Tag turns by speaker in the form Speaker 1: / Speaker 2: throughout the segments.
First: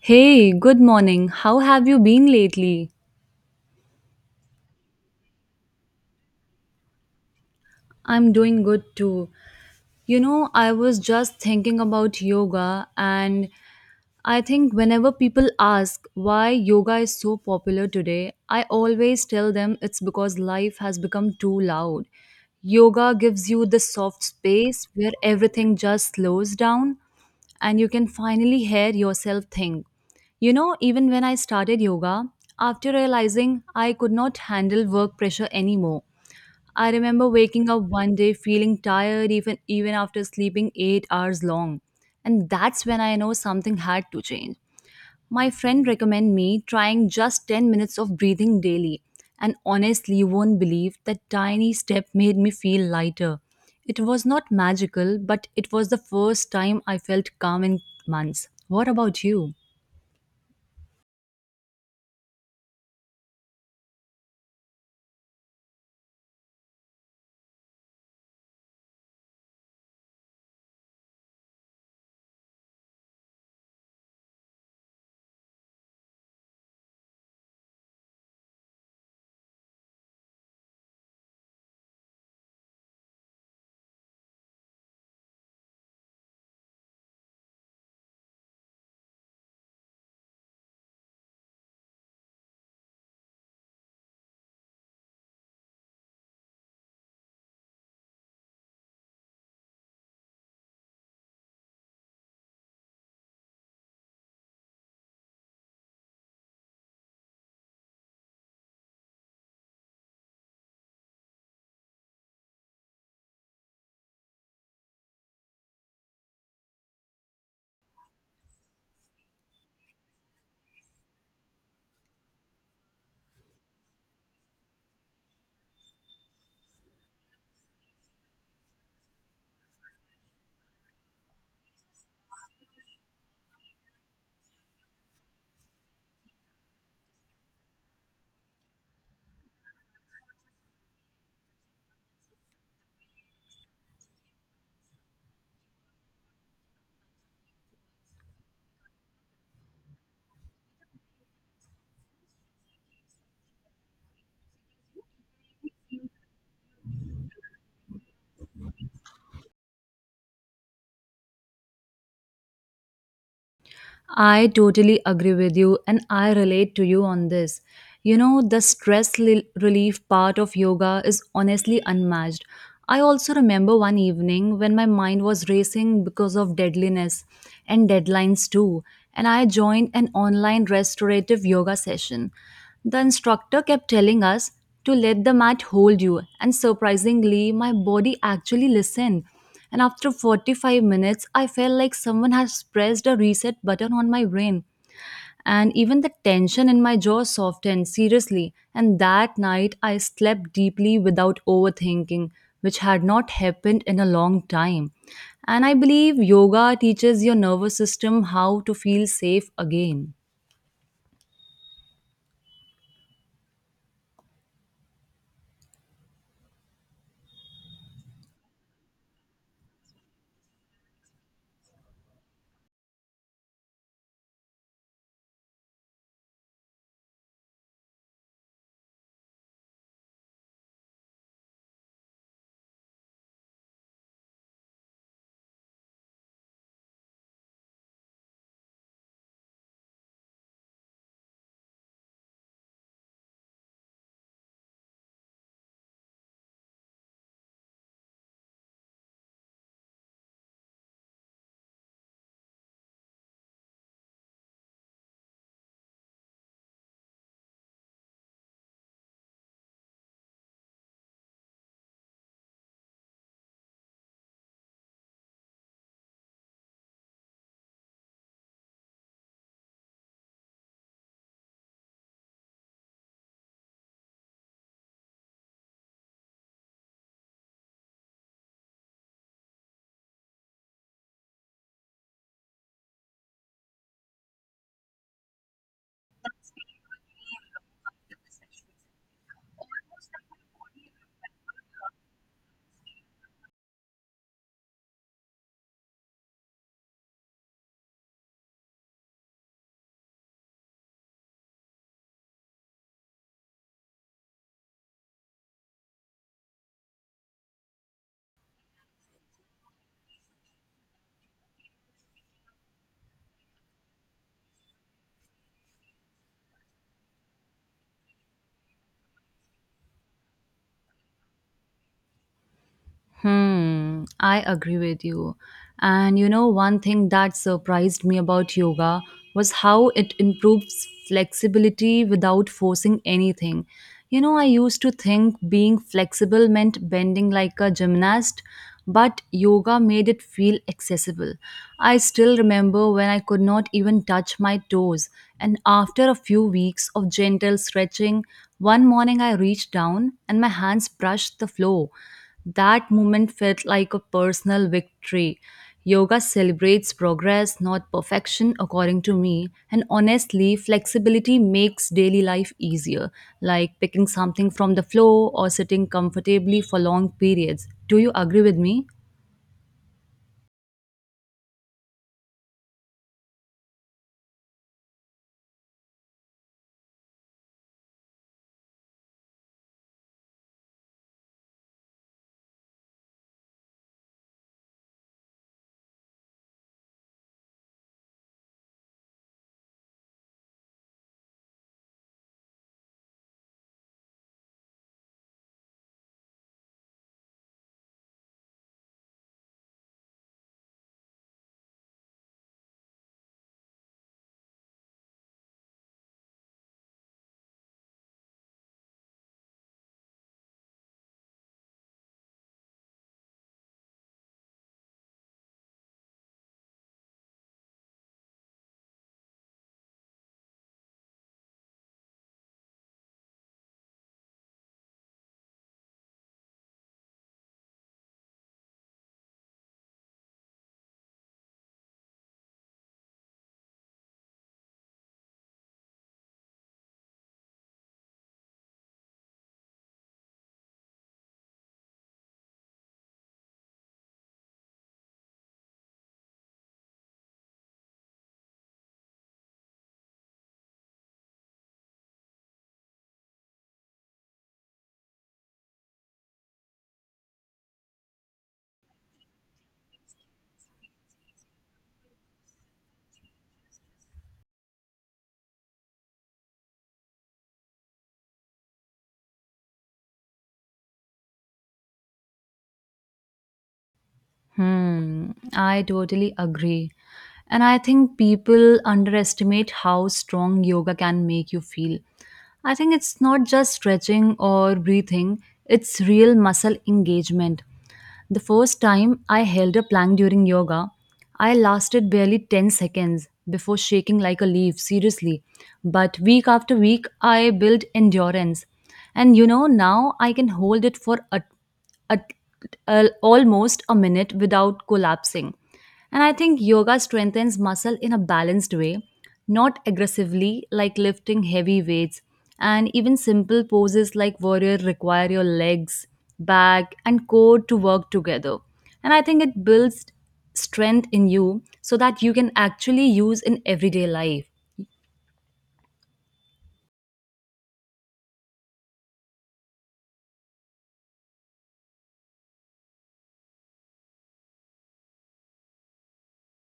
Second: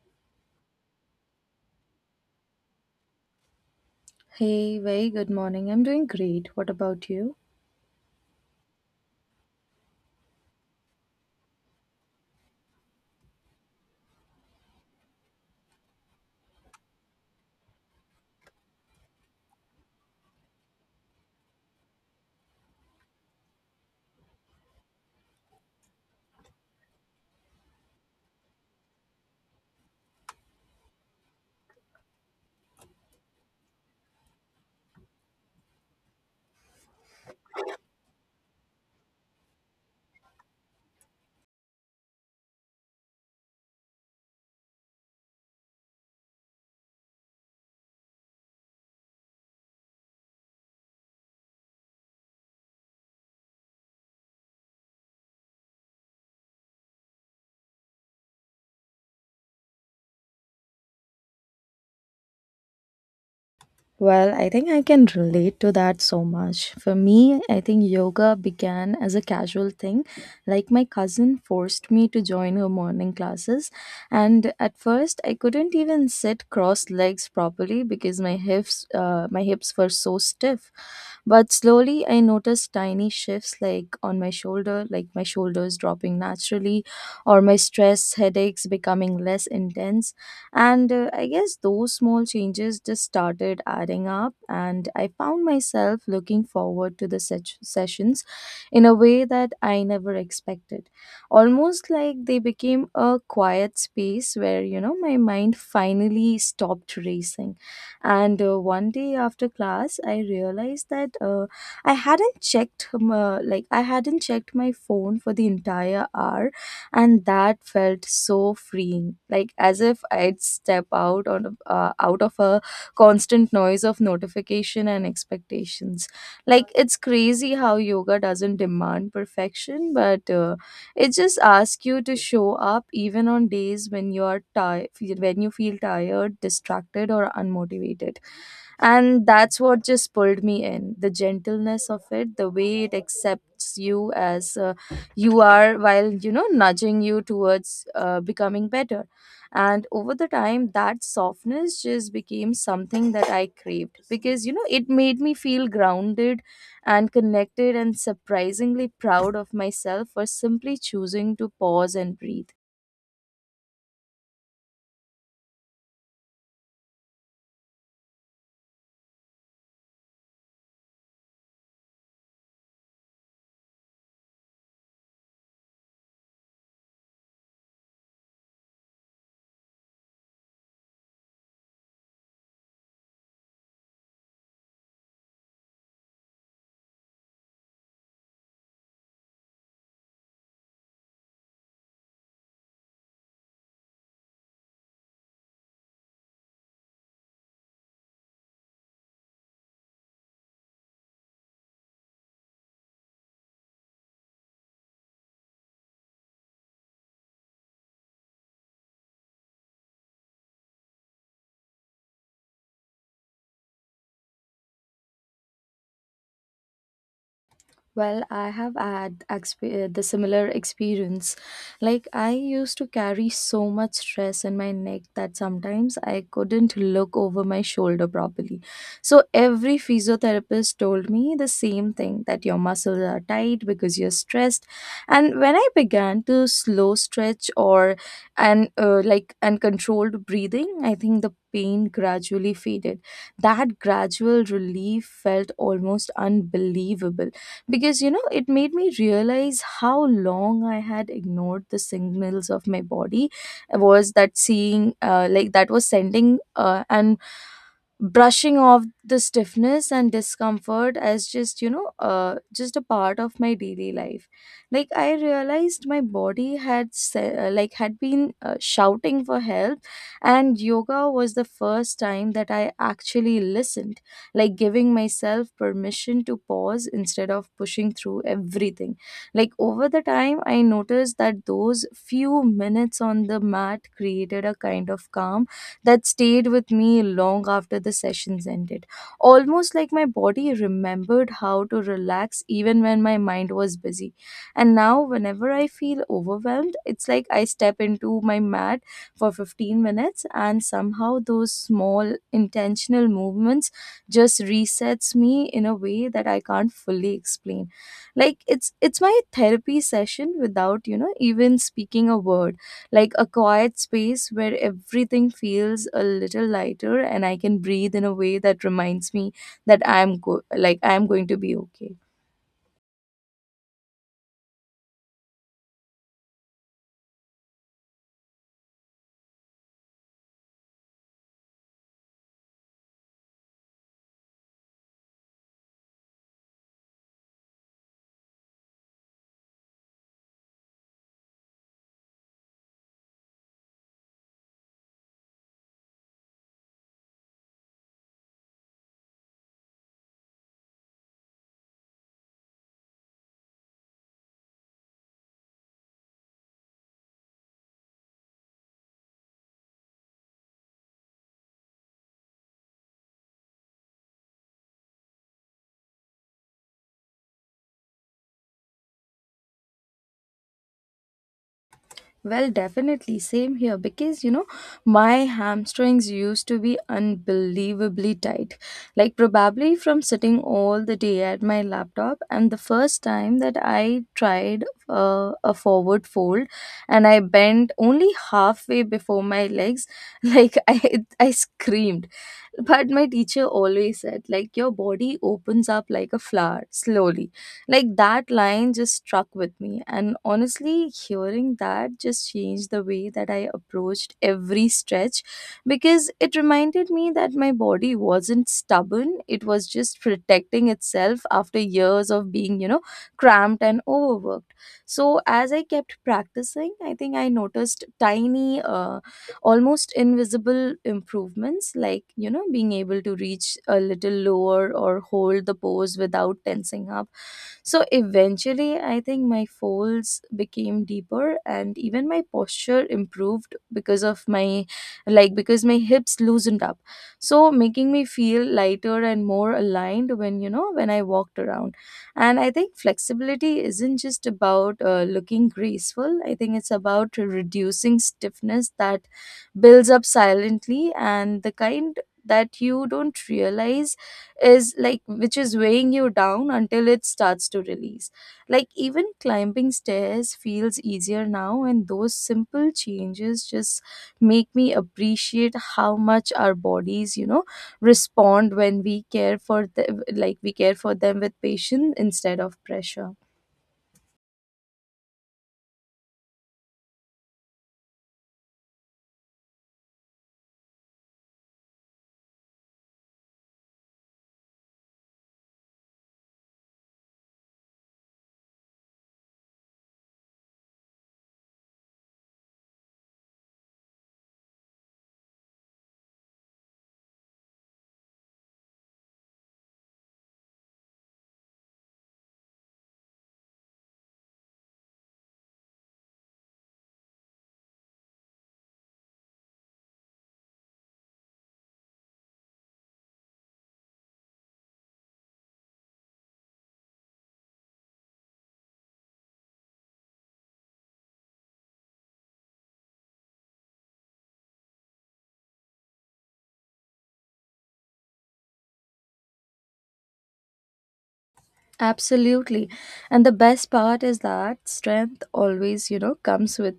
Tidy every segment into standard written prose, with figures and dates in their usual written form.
Speaker 1: Hey, good morning. How have you been lately?
Speaker 2: Hey, very good morning. I'm doing great. What about you?
Speaker 1: I'm doing good too. You know, I was just thinking about yoga, and I think whenever people ask why yoga is so popular today, I always tell them it's because life has become too loud. Yoga gives you the soft space where everything just slows down and you can finally hear yourself think. You know, even when I started yoga, after realizing I could not handle work pressure anymore, I remember waking up one day feeling tired even after sleeping 8 hours long. And that's when I know something had to change. My friend recommended me trying just 10 minutes of breathing daily, and honestly, you won't believe that tiny step made me feel lighter. It was not magical, but it was the first time I felt calm in months. What about you?
Speaker 2: Well, I think I can relate to that so much. For me, I think yoga began as a casual thing. Like my cousin forced me to join her morning classes, and at first I couldn't even sit crossed legs properly because my hips were so stiff. But slowly I noticed tiny shifts like on my shoulder, like my shoulders dropping naturally or my stress headaches becoming less intense. And I guess those small changes just started adding up, and I found myself looking forward to the sessions in a way that I never expected. Almost like they became a quiet space where, you know, my mind finally stopped racing. And One day after class, I realized that I hadn't I hadn't checked my phone for the entire hour, and that felt so freeing, like as if I'd step out out of a constant noise of notification and expectations. Like it's crazy how yoga doesn't demand perfection, but it just asks you to show up even on days when you are tired, when you feel tired, distracted or unmotivated. And that's what just pulled me in, the gentleness of it, the way it accepts you as you are while, you know, nudging you towards becoming better. And over the time, that softness just became something that I craved, because, you know, it made me feel grounded and connected and surprisingly proud of myself for simply choosing to pause and breathe.
Speaker 1: I totally agree with you and I relate to you on this. You know, the stress relief part of yoga is honestly unmatched. I also remember one evening when my mind was racing because of deadliness and deadlines too, and I joined an online restorative yoga session. The instructor kept telling us to let the mat hold you, and surprisingly, my body actually listened. And after 45 minutes, I felt like someone has pressed a reset button on my brain. And even the tension in my jaw softened, seriously. And that night, I slept deeply without overthinking, which had not happened in a long time. And I believe yoga teaches your nervous system how to feel safe again.
Speaker 2: Well, I have had the similar experience. Like, I used to carry so much stress in my neck that sometimes I couldn't look over my shoulder properly. So, every physiotherapist told me the same thing, that your muscles are tight because you're stressed. And when I began to slow stretch or and controlled breathing, I think the pain gradually faded. That gradual relief felt almost unbelievable, because, you know, it made me realize how long I had ignored the signals of my body was that seeing like that was sending and brushing off the stiffness and discomfort as just, you know, just a part of my daily life. Like I realized my body had had been, shouting for help, and yoga was the first time that I actually listened, like giving myself permission to pause instead of pushing through everything. Like over the time, I noticed that those few minutes on the mat created a kind of calm that stayed with me long after the sessions ended. Almost like my body remembered how to relax even when my mind was busy. And now, whenever I feel overwhelmed, it's like I step into my mat for 15 minutes, and somehow those small intentional movements just resets me in a way that I can't fully explain. Like it's my therapy session without, you know, even speaking a word. Like a quiet space where everything feels a little lighter and I can breathe in a way that reminds me that I'm go- like I'm going to be okay.
Speaker 1: Hmm, I agree with you. And you know, one thing that surprised me about yoga was how it improves flexibility without forcing anything. You know, I used to think being flexible meant bending like a gymnast, but yoga made it feel accessible. I still remember when I could not even touch my toes, and after a few weeks of gentle stretching, one morning I reached down and my hands brushed the floor. That moment felt like a personal victory. Yoga celebrates progress, not perfection, according to me. And honestly, flexibility makes daily life easier, like picking something from the floor or sitting comfortably for long periods. Do you agree with me?
Speaker 2: Well, definitely. Same here, because, you know, my hamstrings used to be unbelievably tight. Like, probably from sitting all the day at my laptop. And the first time that I tried a forward fold and I bent only halfway before my legs, like, I screamed. But my teacher always said, like, your body opens up like a flower, slowly. Like, that line just struck with me. And honestly, hearing that just changed the way that I approached every stretch, because it reminded me that my body wasn't stubborn. It was just protecting itself after years of being, you know, cramped and overworked. So, as I kept practicing, I think I noticed tiny, almost invisible improvements, like, you know, being able to reach a little lower or hold the pose without tensing up. So eventually, I think my folds became deeper and even my posture improved because of my like because my hips loosened up. So making me feel lighter and more aligned when, when I walked around. And I think flexibility isn't just about looking graceful. I think it's about reducing stiffness that builds up silently, and the kind that you don't realize is like which is weighing you down until it starts to release. Like even climbing stairs feels easier now, and those simple changes just make me appreciate how much our bodies, you know, respond when we care for them, like we care for them with patience instead of pressure.
Speaker 1: Hmm, I totally agree. And I think people underestimate how strong yoga can make you feel. I think it's not just stretching or breathing, it's real muscle engagement. The first time I held a plank during yoga, I lasted barely 10 seconds before shaking like a leaf, seriously. But week after week, I built endurance. And you know, now I can hold it for a, almost a minute without collapsing. And I think yoga strengthens muscle in a balanced way, not aggressively like lifting heavy weights. And even simple poses like warrior require your legs, back, and core to work together. And I think it builds strength in you so that you can actually use in everyday life.
Speaker 2: Absolutely. And the best part is that strength always, you know, comes with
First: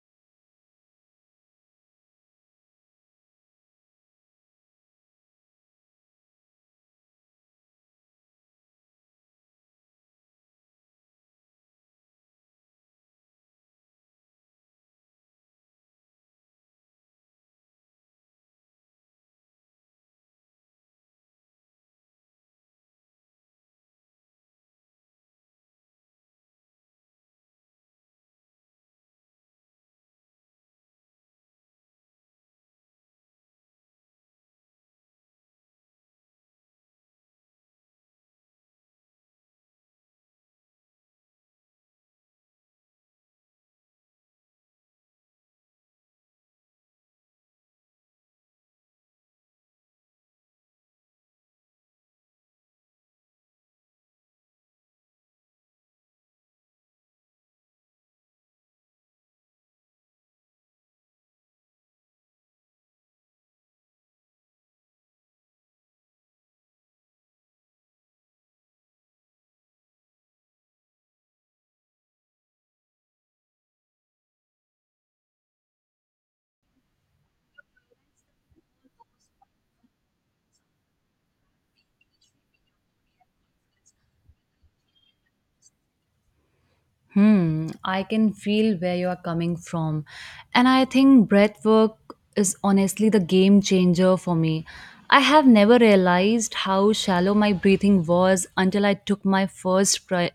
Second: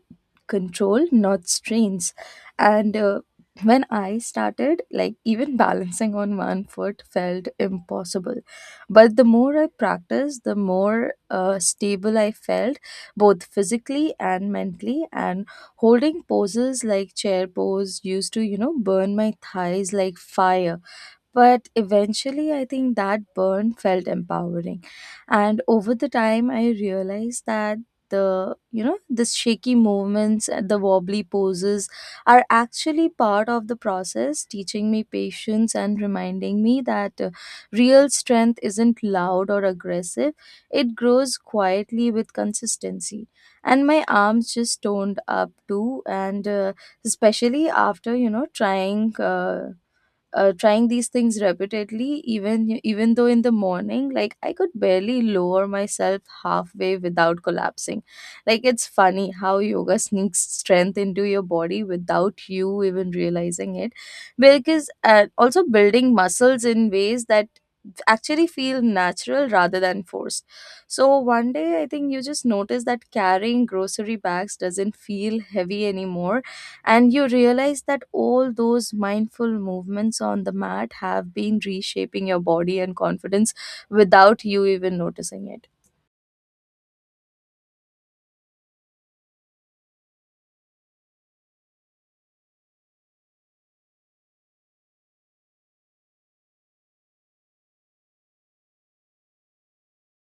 Speaker 2: control, not strains. And When I started, like even balancing on one foot felt impossible. But the more I practiced, the more stable I felt, both physically and mentally. And holding poses like chair pose used to, you know, burn my thighs like fire, but eventually, I think that burn felt empowering. And over the time, I realized that the you know the shaky movements and the wobbly poses are actually part of the process, teaching me patience and reminding me that real strength isn't loud or aggressive. It grows quietly with consistency. And my arms just toned up too, and especially after, you know, trying these things repeatedly, even even though in the morning, like I could barely lower myself halfway without collapsing. Like it's funny how yoga sneaks strength into your body without you even realizing it, because also building muscles in ways that actually feel natural rather than forced. So one day I think you just notice that carrying grocery bags doesn't feel heavy anymore, and you realize that all those mindful movements on the mat have been reshaping your body and confidence without you even noticing it.
Speaker 1: Hmm, I can feel where you are coming from. And I think breathwork is honestly the game changer for me. I have never realized how shallow my breathing was until I took my first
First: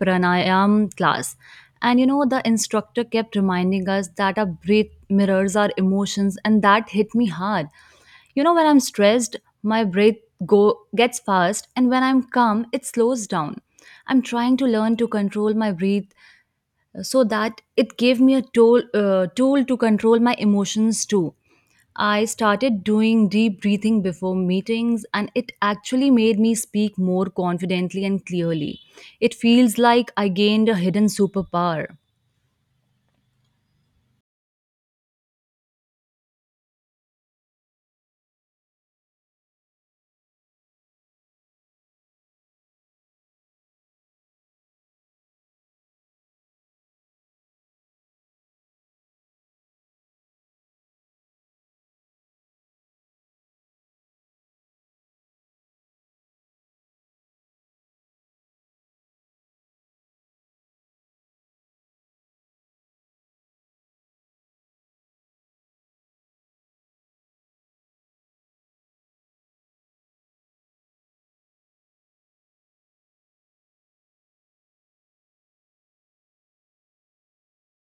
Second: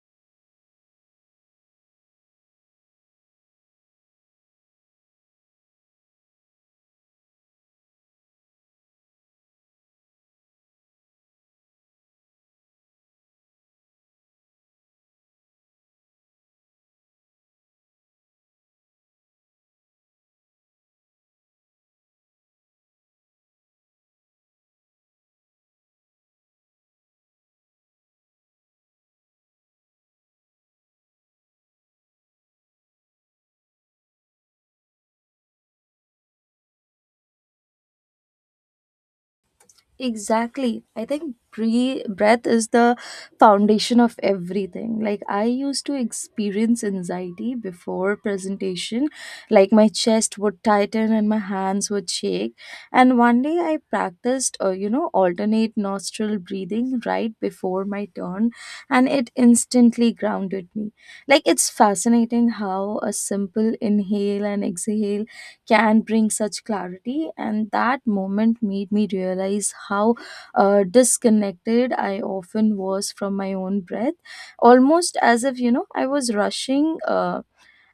Speaker 1: pranayam class. And you know, the instructor kept reminding us that our breath mirrors our emotions, and that hit me hard. You know, when I'm stressed, my breath go gets fast, and when I'm calm, it slows down. I'm trying to learn to control my breath so that it gave me a tool, tool to control my emotions too. I started doing deep breathing before meetings, and it actually made me speak more confidently and clearly. It feels like I gained a hidden superpower.
Speaker 2: Exactly. I think breath is the foundation of everything. Like, I used to experience anxiety before presentation. Like, my chest would tighten and my hands would shake. And one day I practiced, you know, alternate nostril breathing right before my turn, and it instantly grounded me. Like, it's fascinating how a simple inhale and exhale can bring such clarity. And that moment made me realize how disconnected I often was from my own breath, almost as if, you know, I was rushing.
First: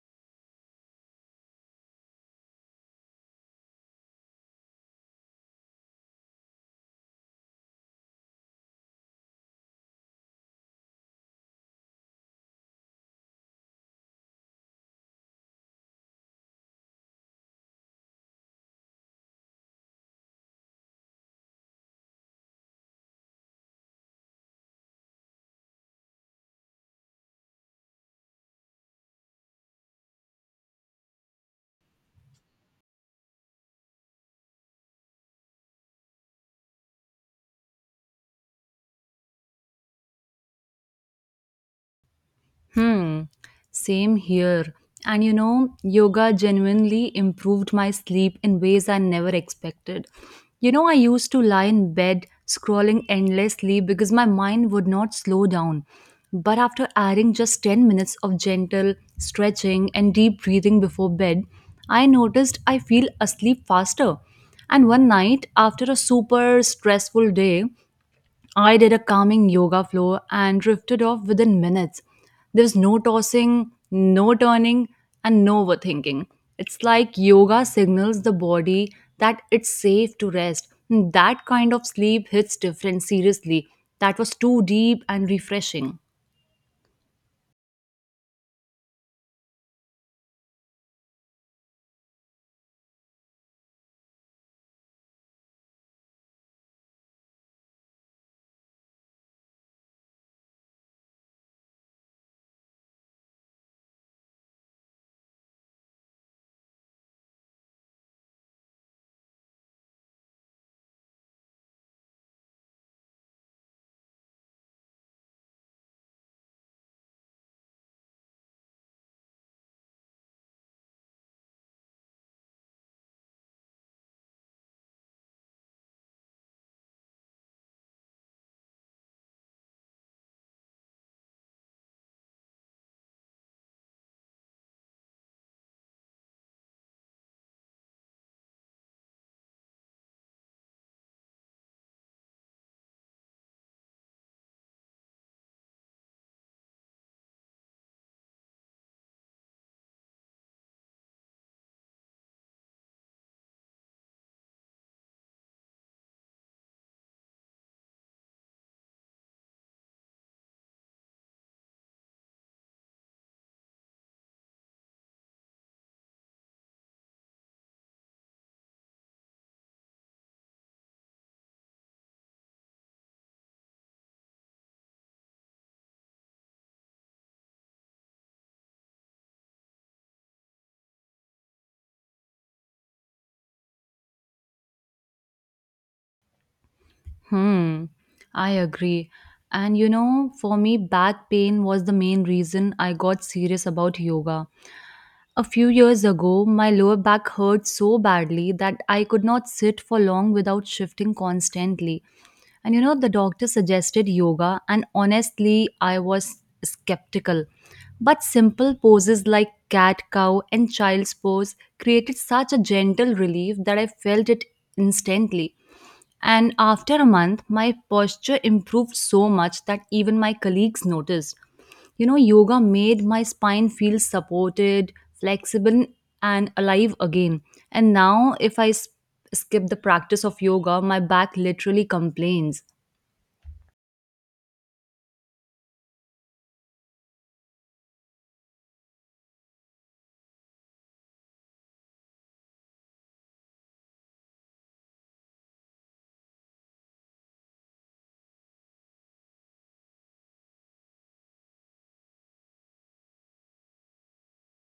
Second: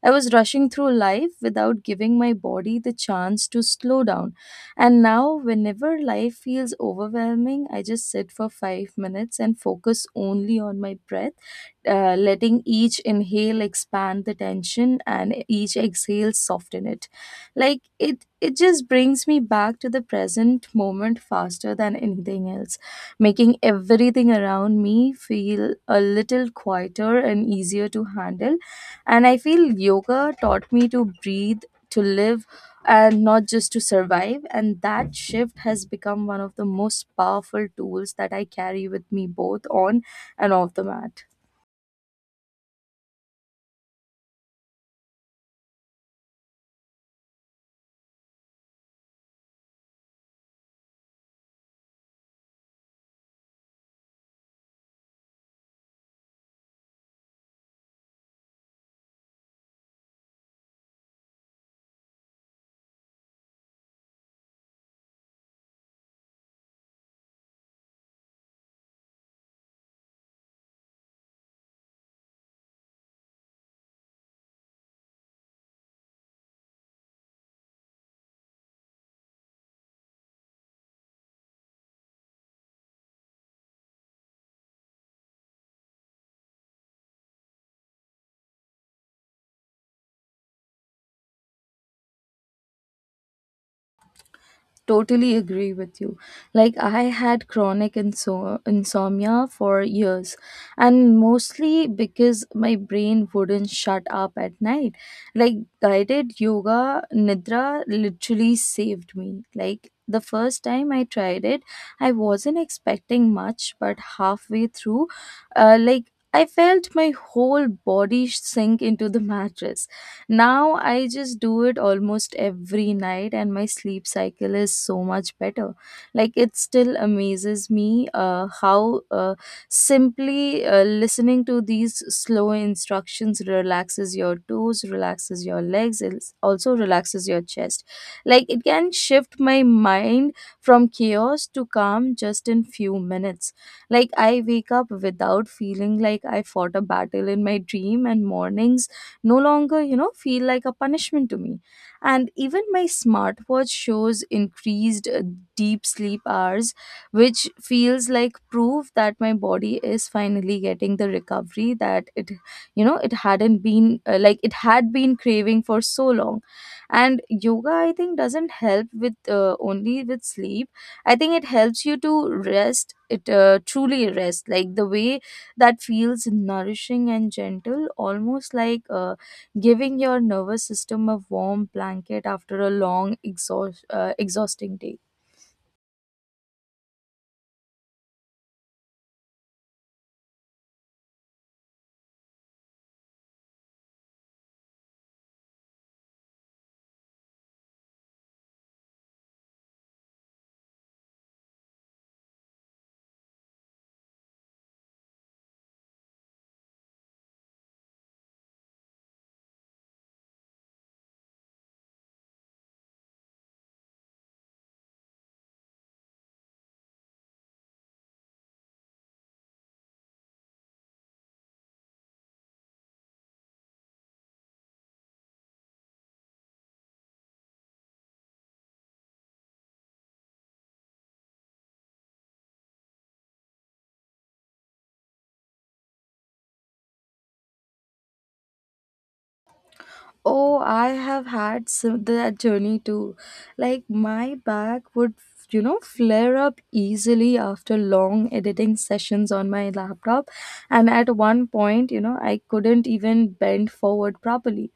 Speaker 2: I was rushing through life without giving my body the chance to slow down. And now, whenever life feels overwhelming, I just sit for five minutes and focus only on my breath, letting each inhale expand the tension and each exhale soften it. Like it just brings me back to the present moment faster than anything else, making everything around me feel a little quieter and easier to handle. And I feel yoga taught me to breathe, to live, and not just to survive. And that shift has become one of the most powerful tools that I carry with me both on and off the mat.
Speaker 1: Hmm, same here. And you know, yoga genuinely improved my sleep in ways I never expected. You know, I used to lie in bed scrolling endlessly because my mind would not slow down. But after adding just 10 minutes of gentle stretching and deep breathing before bed, I noticed I feel asleep faster. And one night, after a super stressful day, I did a calming yoga flow and drifted off within minutes. There was no tossing, no turning, and no overthinking. It's like yoga signals the body that it's safe to rest. And that kind of sleep hits different, seriously. That was too deep and refreshing.
Speaker 2: Totally agree with you. Like I had chronic insomnia for years, and mostly because my brain wouldn't shut up at night. Like, guided yoga nidra literally saved me. Like the first time I tried it, I wasn't expecting much, but halfway through, uh, like I felt my whole body sink into the mattress. Now I just do it almost every night, and my sleep cycle is so much better. Like it still amazes me how simply listening to these slow instructions relaxes your toes, relaxes your legs, it also relaxes your chest. Like it can shift my mind from chaos to calm just in few minutes. Like I wake up without feeling like I fought a battle in my dream, and mornings no longer, you know, feel like a punishment to me. And even my smartwatch shows increased deep sleep hours, which feels like proof that my body is finally getting the recovery that it, you know, it hadn't been like it had been craving for so long. And yoga, I think, doesn't help with only with sleep. I think it helps you to rest. It Truly rest, like the way that feels nourishing and gentle, almost like giving your nervous system a warm blanket after a long, exhausting day.
Speaker 1: Hmm, I agree. And you know, for me, back pain was the main reason I got serious about yoga. A few years ago, my lower back hurt so badly that I could not sit for long without shifting constantly. And you know, the doctor suggested yoga, and honestly, I was skeptical. But simple poses like cat cow and child's pose created such a gentle relief that I felt it instantly. And after a month, my posture improved so much that even my colleagues noticed. You know, yoga made my spine feel supported, flexible, and alive again. And now, if I skip the practice of yoga, my back literally complains.
Speaker 2: Oh, I have had some, that journey too. Like my back would, you know, flare up easily after long editing sessions on my laptop, and at one point, you know, I couldn't even bend forward properly.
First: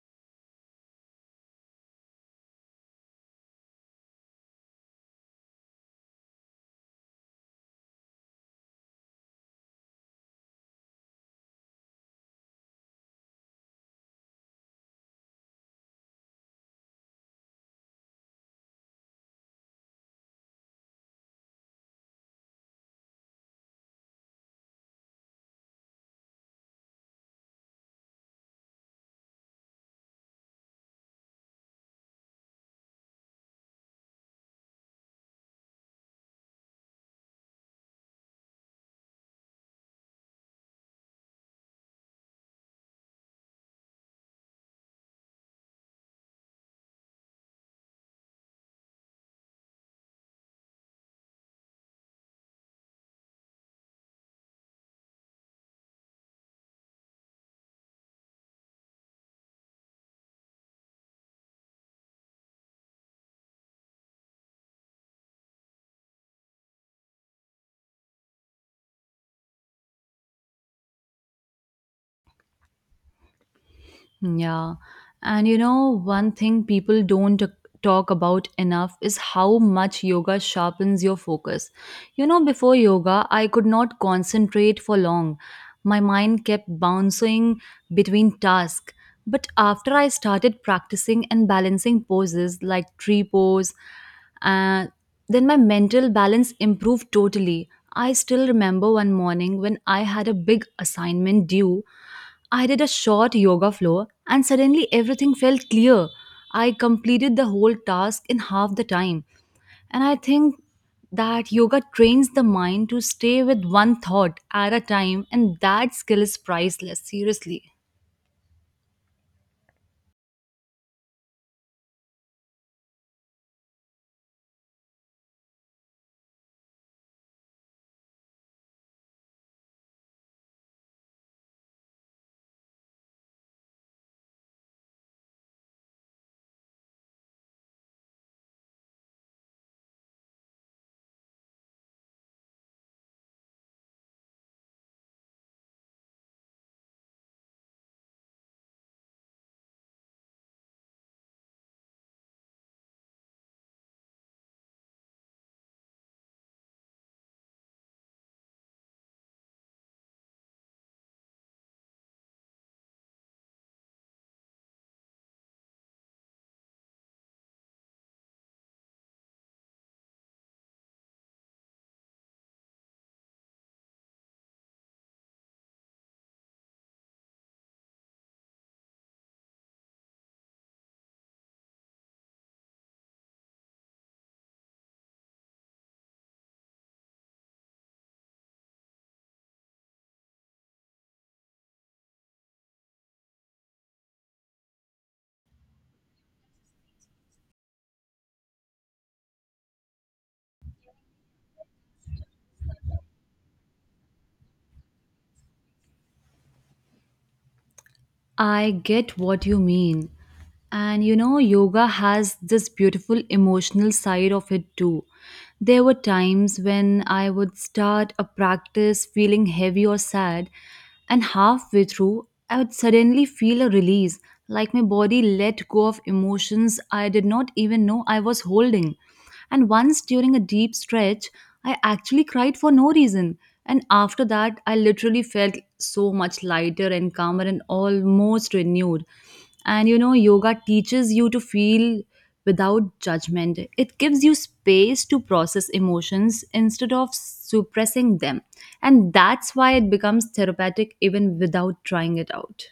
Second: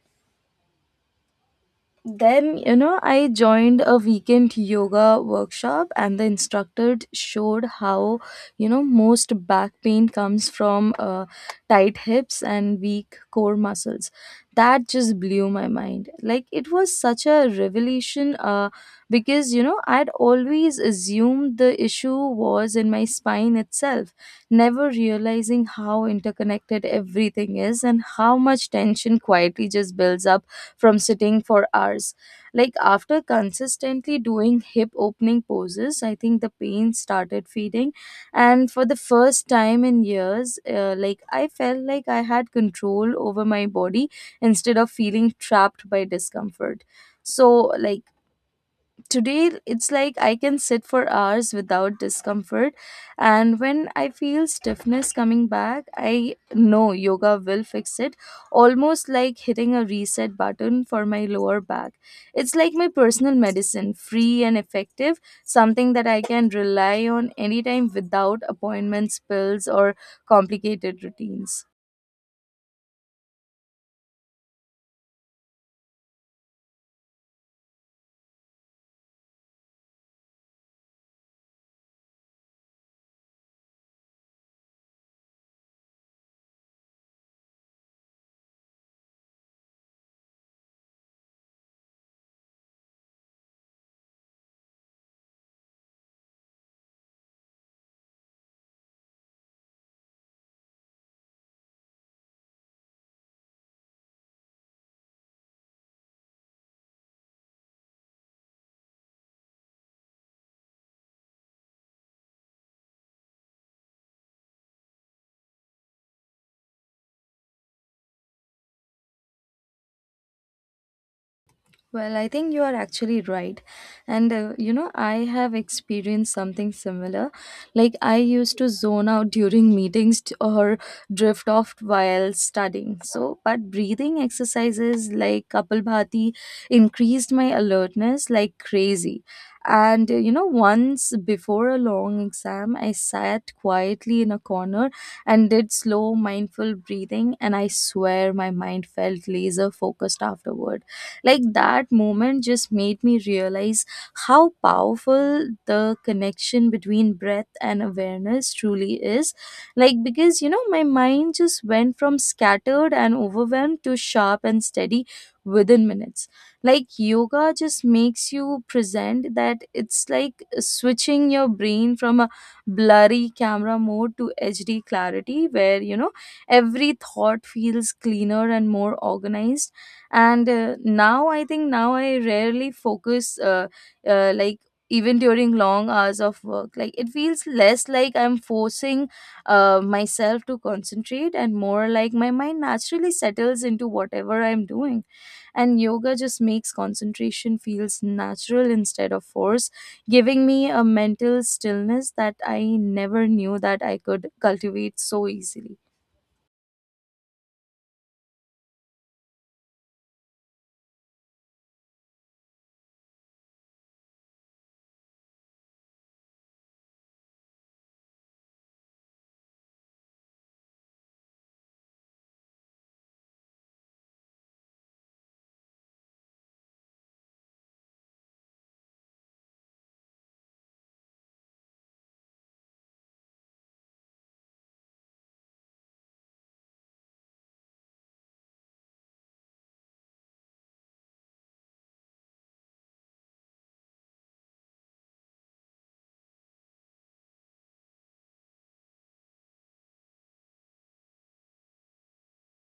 Speaker 2: Then, you know, I joined a weekend yoga workshop, and the instructor showed how, you know, most back pain comes from tight hips and weak core muscles. That just blew my mind. Like, it was such a revelation because, you know, I'd always assumed the issue was in my spine itself, never realizing how interconnected everything is and how much tension quietly just builds up from sitting for hours. Like after consistently doing hip opening poses, I think the pain started fading, and for the first time in years, like I felt like I had control over my body instead of feeling trapped by discomfort. So, like, today it's like I can sit for hours without discomfort, and when I feel stiffness coming back, I know yoga will fix it, almost like hitting a reset button for my lower back. It's like my personal medicine, free and effective, something that I can rely on anytime without appointments, pills, or complicated routines.
Speaker 1: Yeah. And you know, one thing people don't talk about enough is how much yoga sharpens your focus. You know, before yoga, I could not concentrate for long. My mind kept bouncing between tasks. But after I started practicing and balancing poses like tree pose, uh, then my mental balance improved totally. I still remember one morning when I had a big assignment due. I did a short yoga floor and suddenly everything felt clear. I completed the whole task in half the time. And I think that yoga trains the mind to stay with one thought at a time, and that skill is priceless, seriously.
Speaker 2: Well, I think you are actually right. And you know, I have experienced something similar. Like, I used to zone out during meetings or drift off while studying. So, but breathing exercises like Kapalbhati increased my alertness like crazy. And you know, once before a long exam, I sat quietly in a corner and did slow, mindful breathing. And I swear my mind felt laser focused afterward, like that moment just made me realize how powerful the connection between breath and awareness truly is. Like, because you know, my mind just went from scattered and overwhelmed to sharp and steady within minutes. Like, yoga just makes you present that it's like switching your brain from a blurry camera mode to HD clarity, where you know every thought feels cleaner and more organized. And Now I rarely focus like, even during long hours of work, like it feels less like I'm forcing myself to concentrate, and more like my mind naturally settles into whatever I'm doing. And yoga just makes concentration feels natural instead of force, giving me a mental stillness that I never knew that I could cultivate so easily.
Speaker 1: I get what you mean. And you know, yoga has this beautiful emotional side of it too. There were times when I would start a practice feeling heavy or sad, and halfway through, I would suddenly feel a release, like my body let go of emotions I did not even know I was holding. And once during a deep stretch, I actually cried for no reason. And after that, I literally felt so much lighter and calmer and almost renewed. And you know, yoga teaches you to feel without judgment. It gives you space to process emotions instead of suppressing them. And that's why it becomes therapeutic even without trying it out.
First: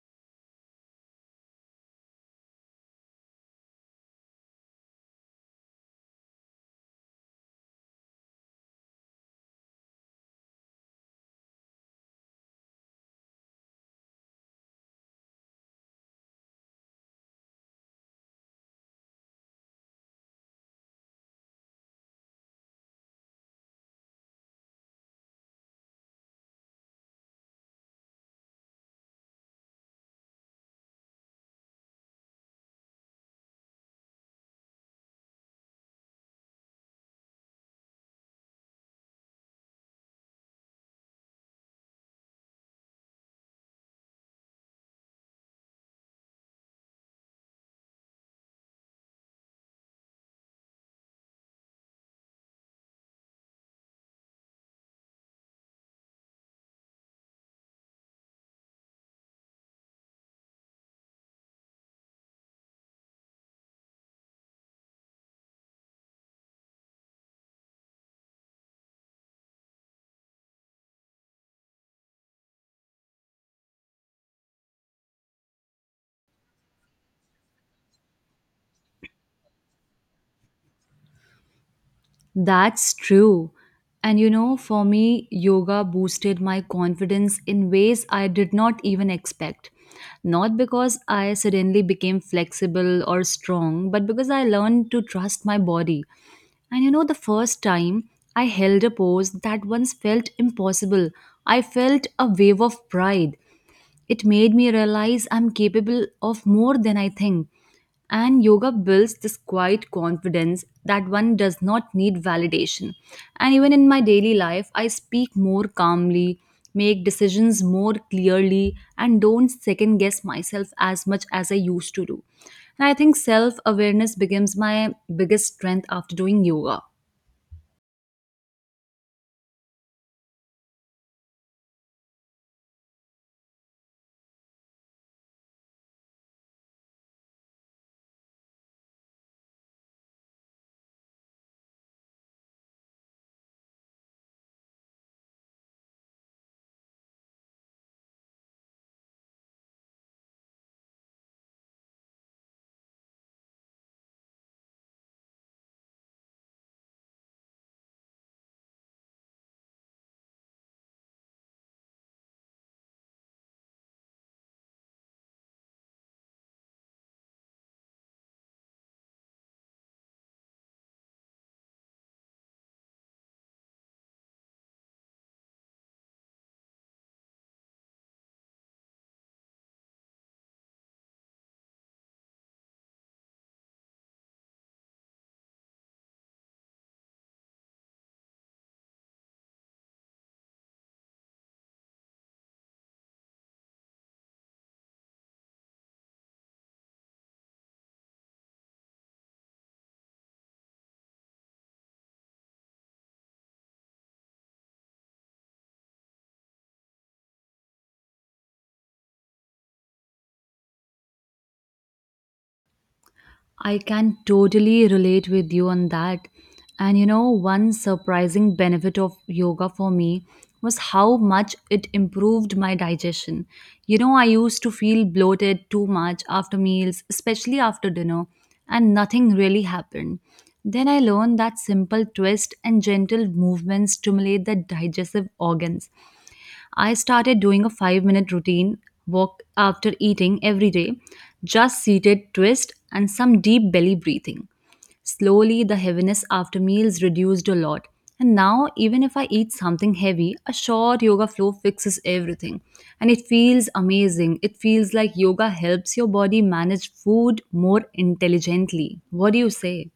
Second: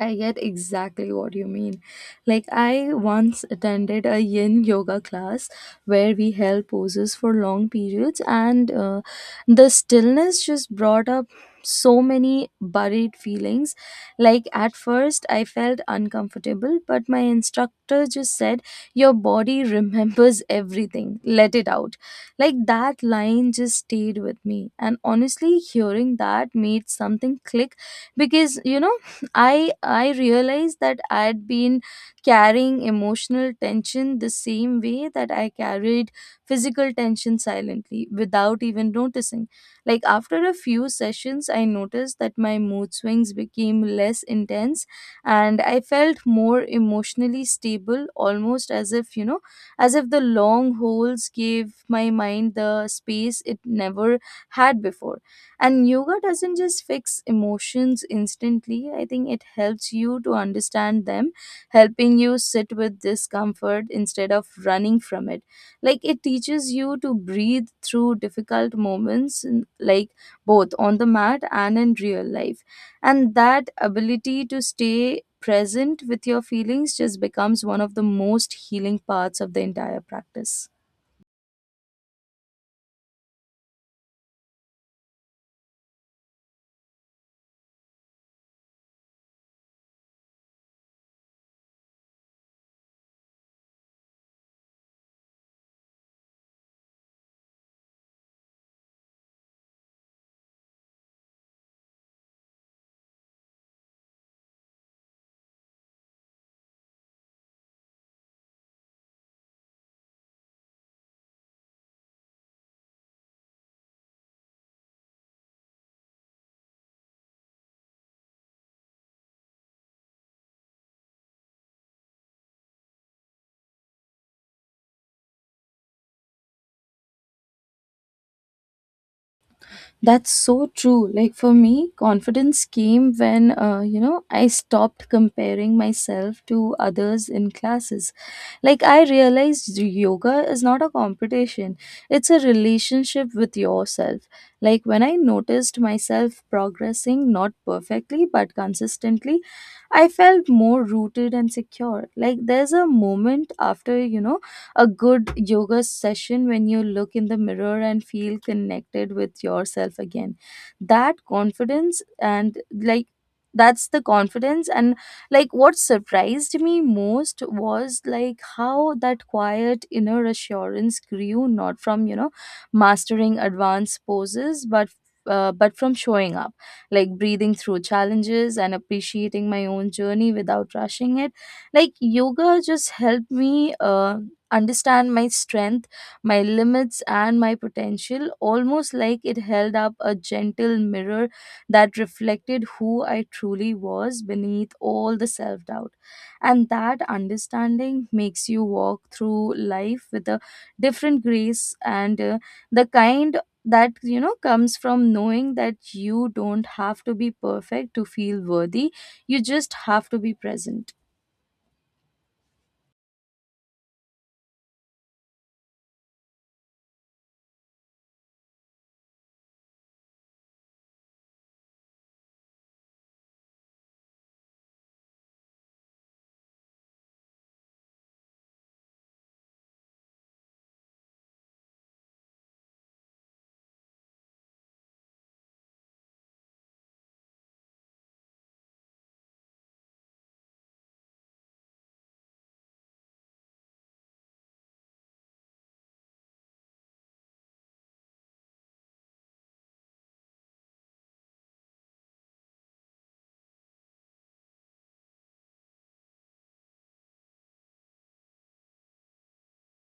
Speaker 2: I get exactly what you mean. Like, I once attended a yin yoga class where we held poses for long periods, and the stillness just brought up so many buried feelings. Like, at first, I felt uncomfortable, but my instructor just said, "Your body remembers everything, let it out." Like, that line just stayed with me. And honestly, hearing that made something click, because you know, I realized that I had been carrying emotional tension the same way that I carried physical tension, silently, without even noticing. Like after a few sessions, I noticed that my mood swings became less intense and I felt more emotionally stable, almost as if, you know, as if the long holes gave my mind the space it never had before. And yoga doesn't just fix emotions instantly, I think it helps you to understand them, helping you sit with discomfort instead of running from it. Like it teaches you to breathe through difficult moments, like both on the mat and in real life. And that ability to stay present with your feelings just becomes one of the most healing parts of the entire practice.
Speaker 1: That's true. And you know, for me, yoga boosted my confidence in ways I did not even expect. Not because I suddenly became flexible or strong, but because I learned to trust my body. And you know, the first time I held a pose that once felt impossible, I felt a wave of pride. It made me realize I'm capable of more than I think. And yoga builds this quiet confidence that one does not need validation. And even in my daily life, I speak more calmly, make decisions more clearly, and don't second guess myself as much as I used to do. And I think self awareness becomes my biggest strength after doing yoga.
Speaker 2: That's so true. Like for me, confidence came when, you know, I stopped comparing myself to others in classes. Like I realized yoga is not a competition, it's a relationship with yourself. Like when I noticed myself progressing, not perfectly, but consistently, I felt more rooted and secure. Like there's a moment after, you know, a good yoga session when you look in the mirror and feel connected with yourself again, that confidence and like that's the confidence. And like, what surprised me most was like how that quiet inner assurance grew not from you know mastering advanced poses, but from showing up, like breathing through challenges and appreciating my own journey without rushing it. Like yoga just helped me understand my strength, my limits, and my potential, almost like it held up a gentle mirror that reflected who I truly was beneath all the self doubt. And that understanding makes you walk through life with a different grace, and the kind that you know comes from knowing that you don't have to be perfect to feel worthy, you just have to be present.
Speaker 1: I can totally relate with you on that. And you know, one surprising benefit of yoga for me was how much it improved my digestion. You know, I used to feel bloated too much after meals, especially after dinner, and nothing really happened. Then I learned that simple twist and gentle movements stimulate the digestive organs. I started doing a 5 minute routine walk after eating every day, just seated twist and some deep belly breathing. Slowly, the heaviness after meals reduced a lot. And now, even if I eat something heavy, a short yoga flow fixes everything. And it feels amazing. It feels like yoga helps your body manage food more intelligently. What do you say?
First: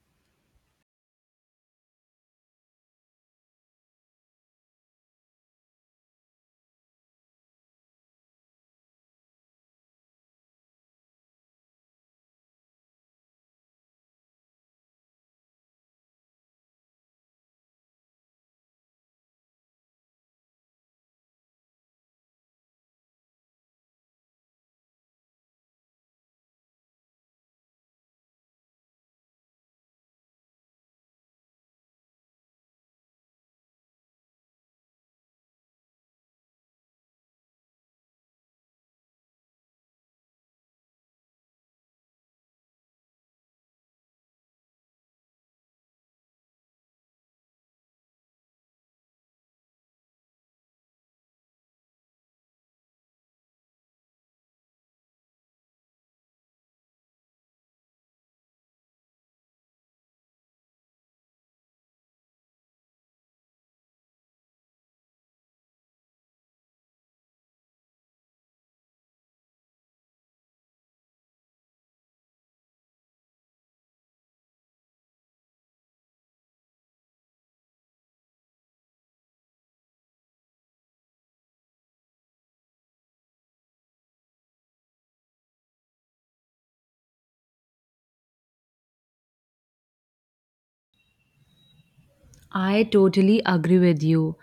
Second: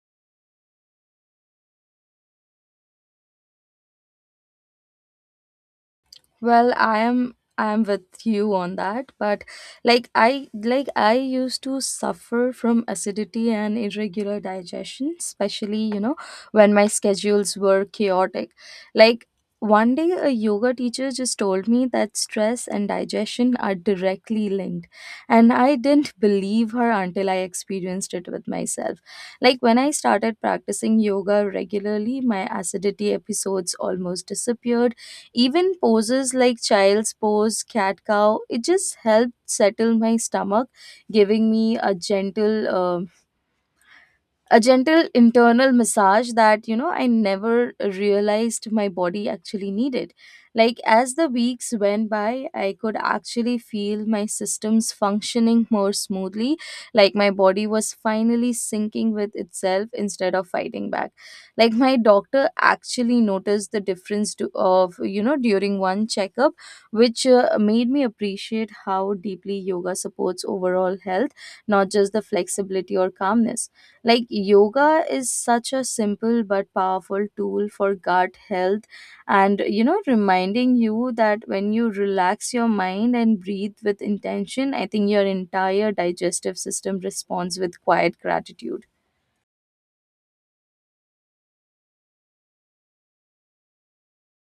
Speaker 2: Well, I am with you on that, but like I used to suffer from acidity and irregular digestion, especially, you know, when my schedules were chaotic. Like one day a yoga teacher just told me that stress and digestion are directly linked, and I didn't believe her until I experienced it with myself. Like when I started practicing yoga regularly, my acidity episodes almost disappeared. Even poses like child's pose, cat cow, it just helped settle my stomach, giving me a gentle. A gentle internal massage that you know I never realized my body actually needed. Like as the weeks went by, I could actually feel my systems functioning more smoothly, like my body was finally syncing with itself instead of fighting back. Like my doctor actually noticed the difference to, of you know, during one checkup, which made me appreciate how deeply yoga supports overall health, not just the flexibility or calmness. Like yoga is such a simple but powerful tool for gut health, and you know, reminding you that when you relax your mind and breathe with intention, I think your entire digestive system responds with quiet gratitude.
Speaker 1: I totally agree with you.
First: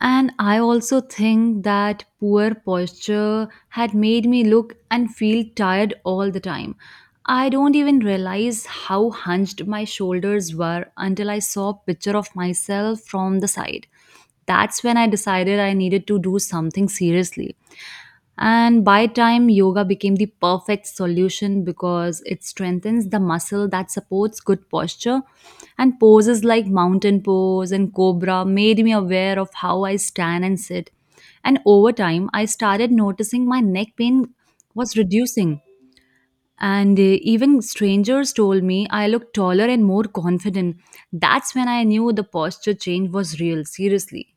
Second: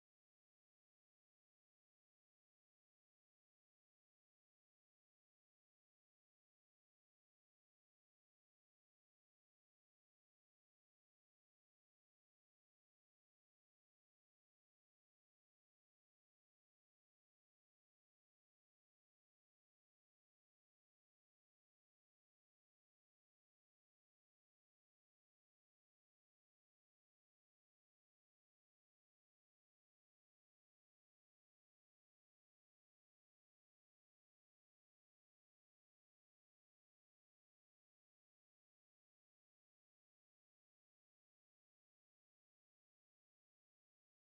Speaker 1: And I also think that poor posture had made me look and feel tired all the time. I don't even realize how hunched my shoulders were until I saw a picture of myself from the side. That's when I decided I needed to do something seriously. And by time yoga became the perfect solution because it strengthens the muscle that supports good posture and poses like mountain pose and cobra made me aware of how I stand and sit. And over time I started noticing my neck pain was reducing. And even strangers told me I looked taller and more confident. That's when I knew the posture change was real, seriously.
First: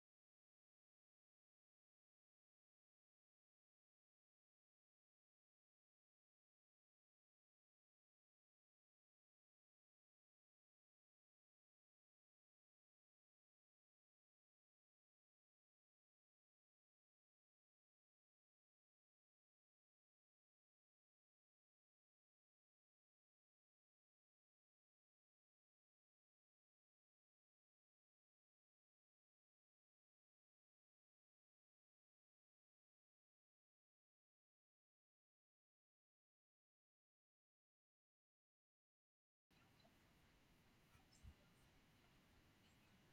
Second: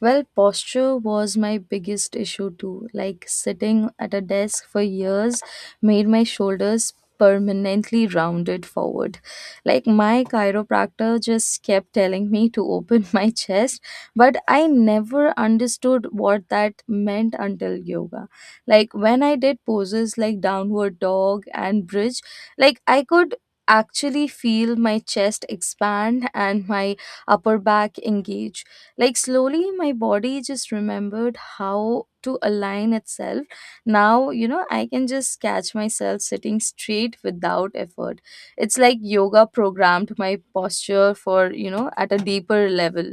Speaker 2: Well, posture was my biggest issue too. Like sitting at a desk for years made my shoulders permanently rounded forward. Like my chiropractor just kept telling me to open my chest, but I never understood what that meant until yoga. Like when I did poses like downward dog and bridge, like I could actually feel my chest expand and my upper back engage. Like slowly, my body just remembered how to align itself. Now, you know, I can just catch myself sitting straight without effort. It's like yoga programmed my posture for, you know, at a deeper level.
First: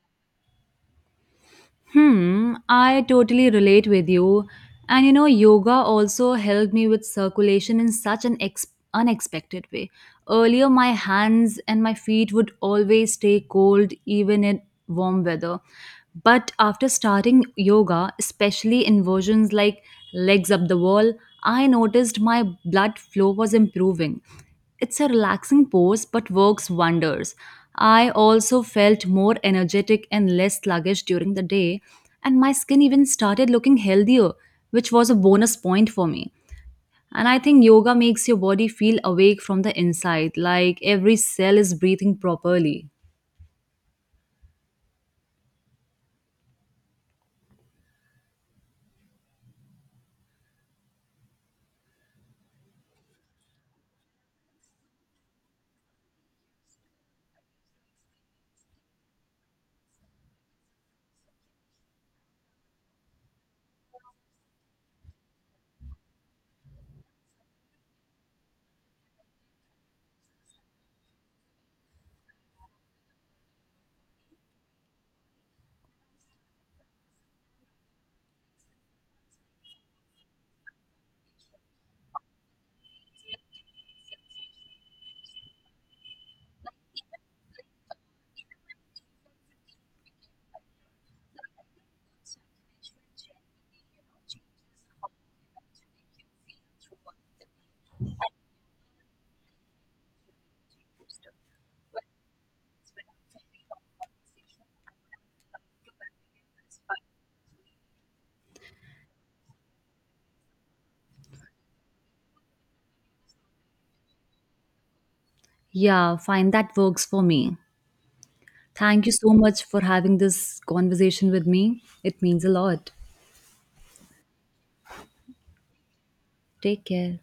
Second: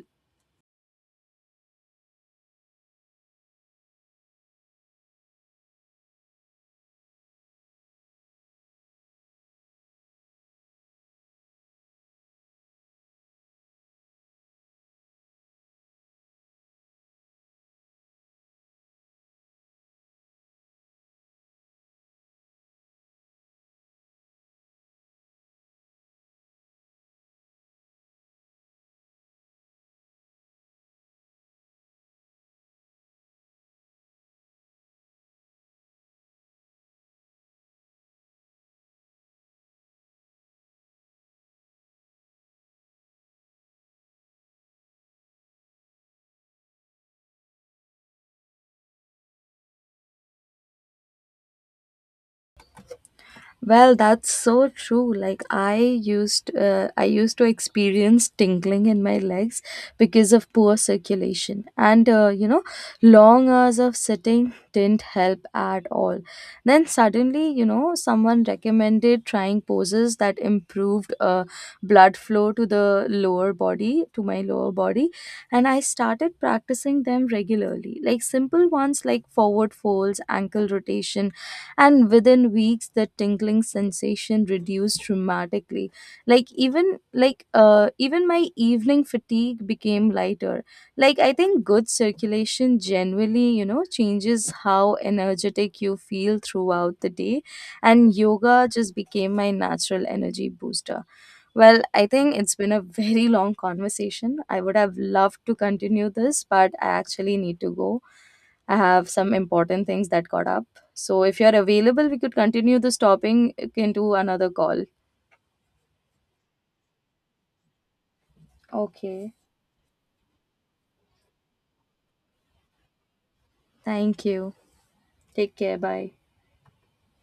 Speaker 1: Hmm, I totally relate with you. And you know, yoga also helped me with circulation in such an unexpected way. Earlier, my hands and my feet would always stay cold even in warm weather. But after starting yoga, especially inversions like legs up the wall, I noticed my blood flow was improving. It's a relaxing pose but works wonders. I also felt more energetic and less sluggish during the day, and my skin even started looking healthier, which was a bonus point for me. And I think yoga makes your body feel awake from the inside, like every cell is breathing properly.
Speaker 2: Well, that's so true. Like I used to experience tingling in my legs because of poor circulation, and you know, long hours of sitting didn't help at all. Then suddenly, you know, someone recommended trying poses that improved blood flow to the lower body, to my lower body, and I started practicing them regularly. Like simple ones like forward folds, ankle rotation, and within weeks the tingling sensation reduced dramatically. Like even even my evening fatigue became lighter. Like I think good circulation generally, you know, changes how energetic you feel throughout the day, and yoga just became my natural energy booster. Well, I think it's been a very long conversation. I would have loved to continue this, but I actually need to go. I have some important things that got up. So if you're available, we could continue this topic into another call.
Speaker 1: Yeah, fine, that works for me. Thank you so
Speaker 2: Okay.
Speaker 1: much for having this conversation with me. It means a lot.
Speaker 2: Thank you. Take care. Bye.
Speaker 1: Take care.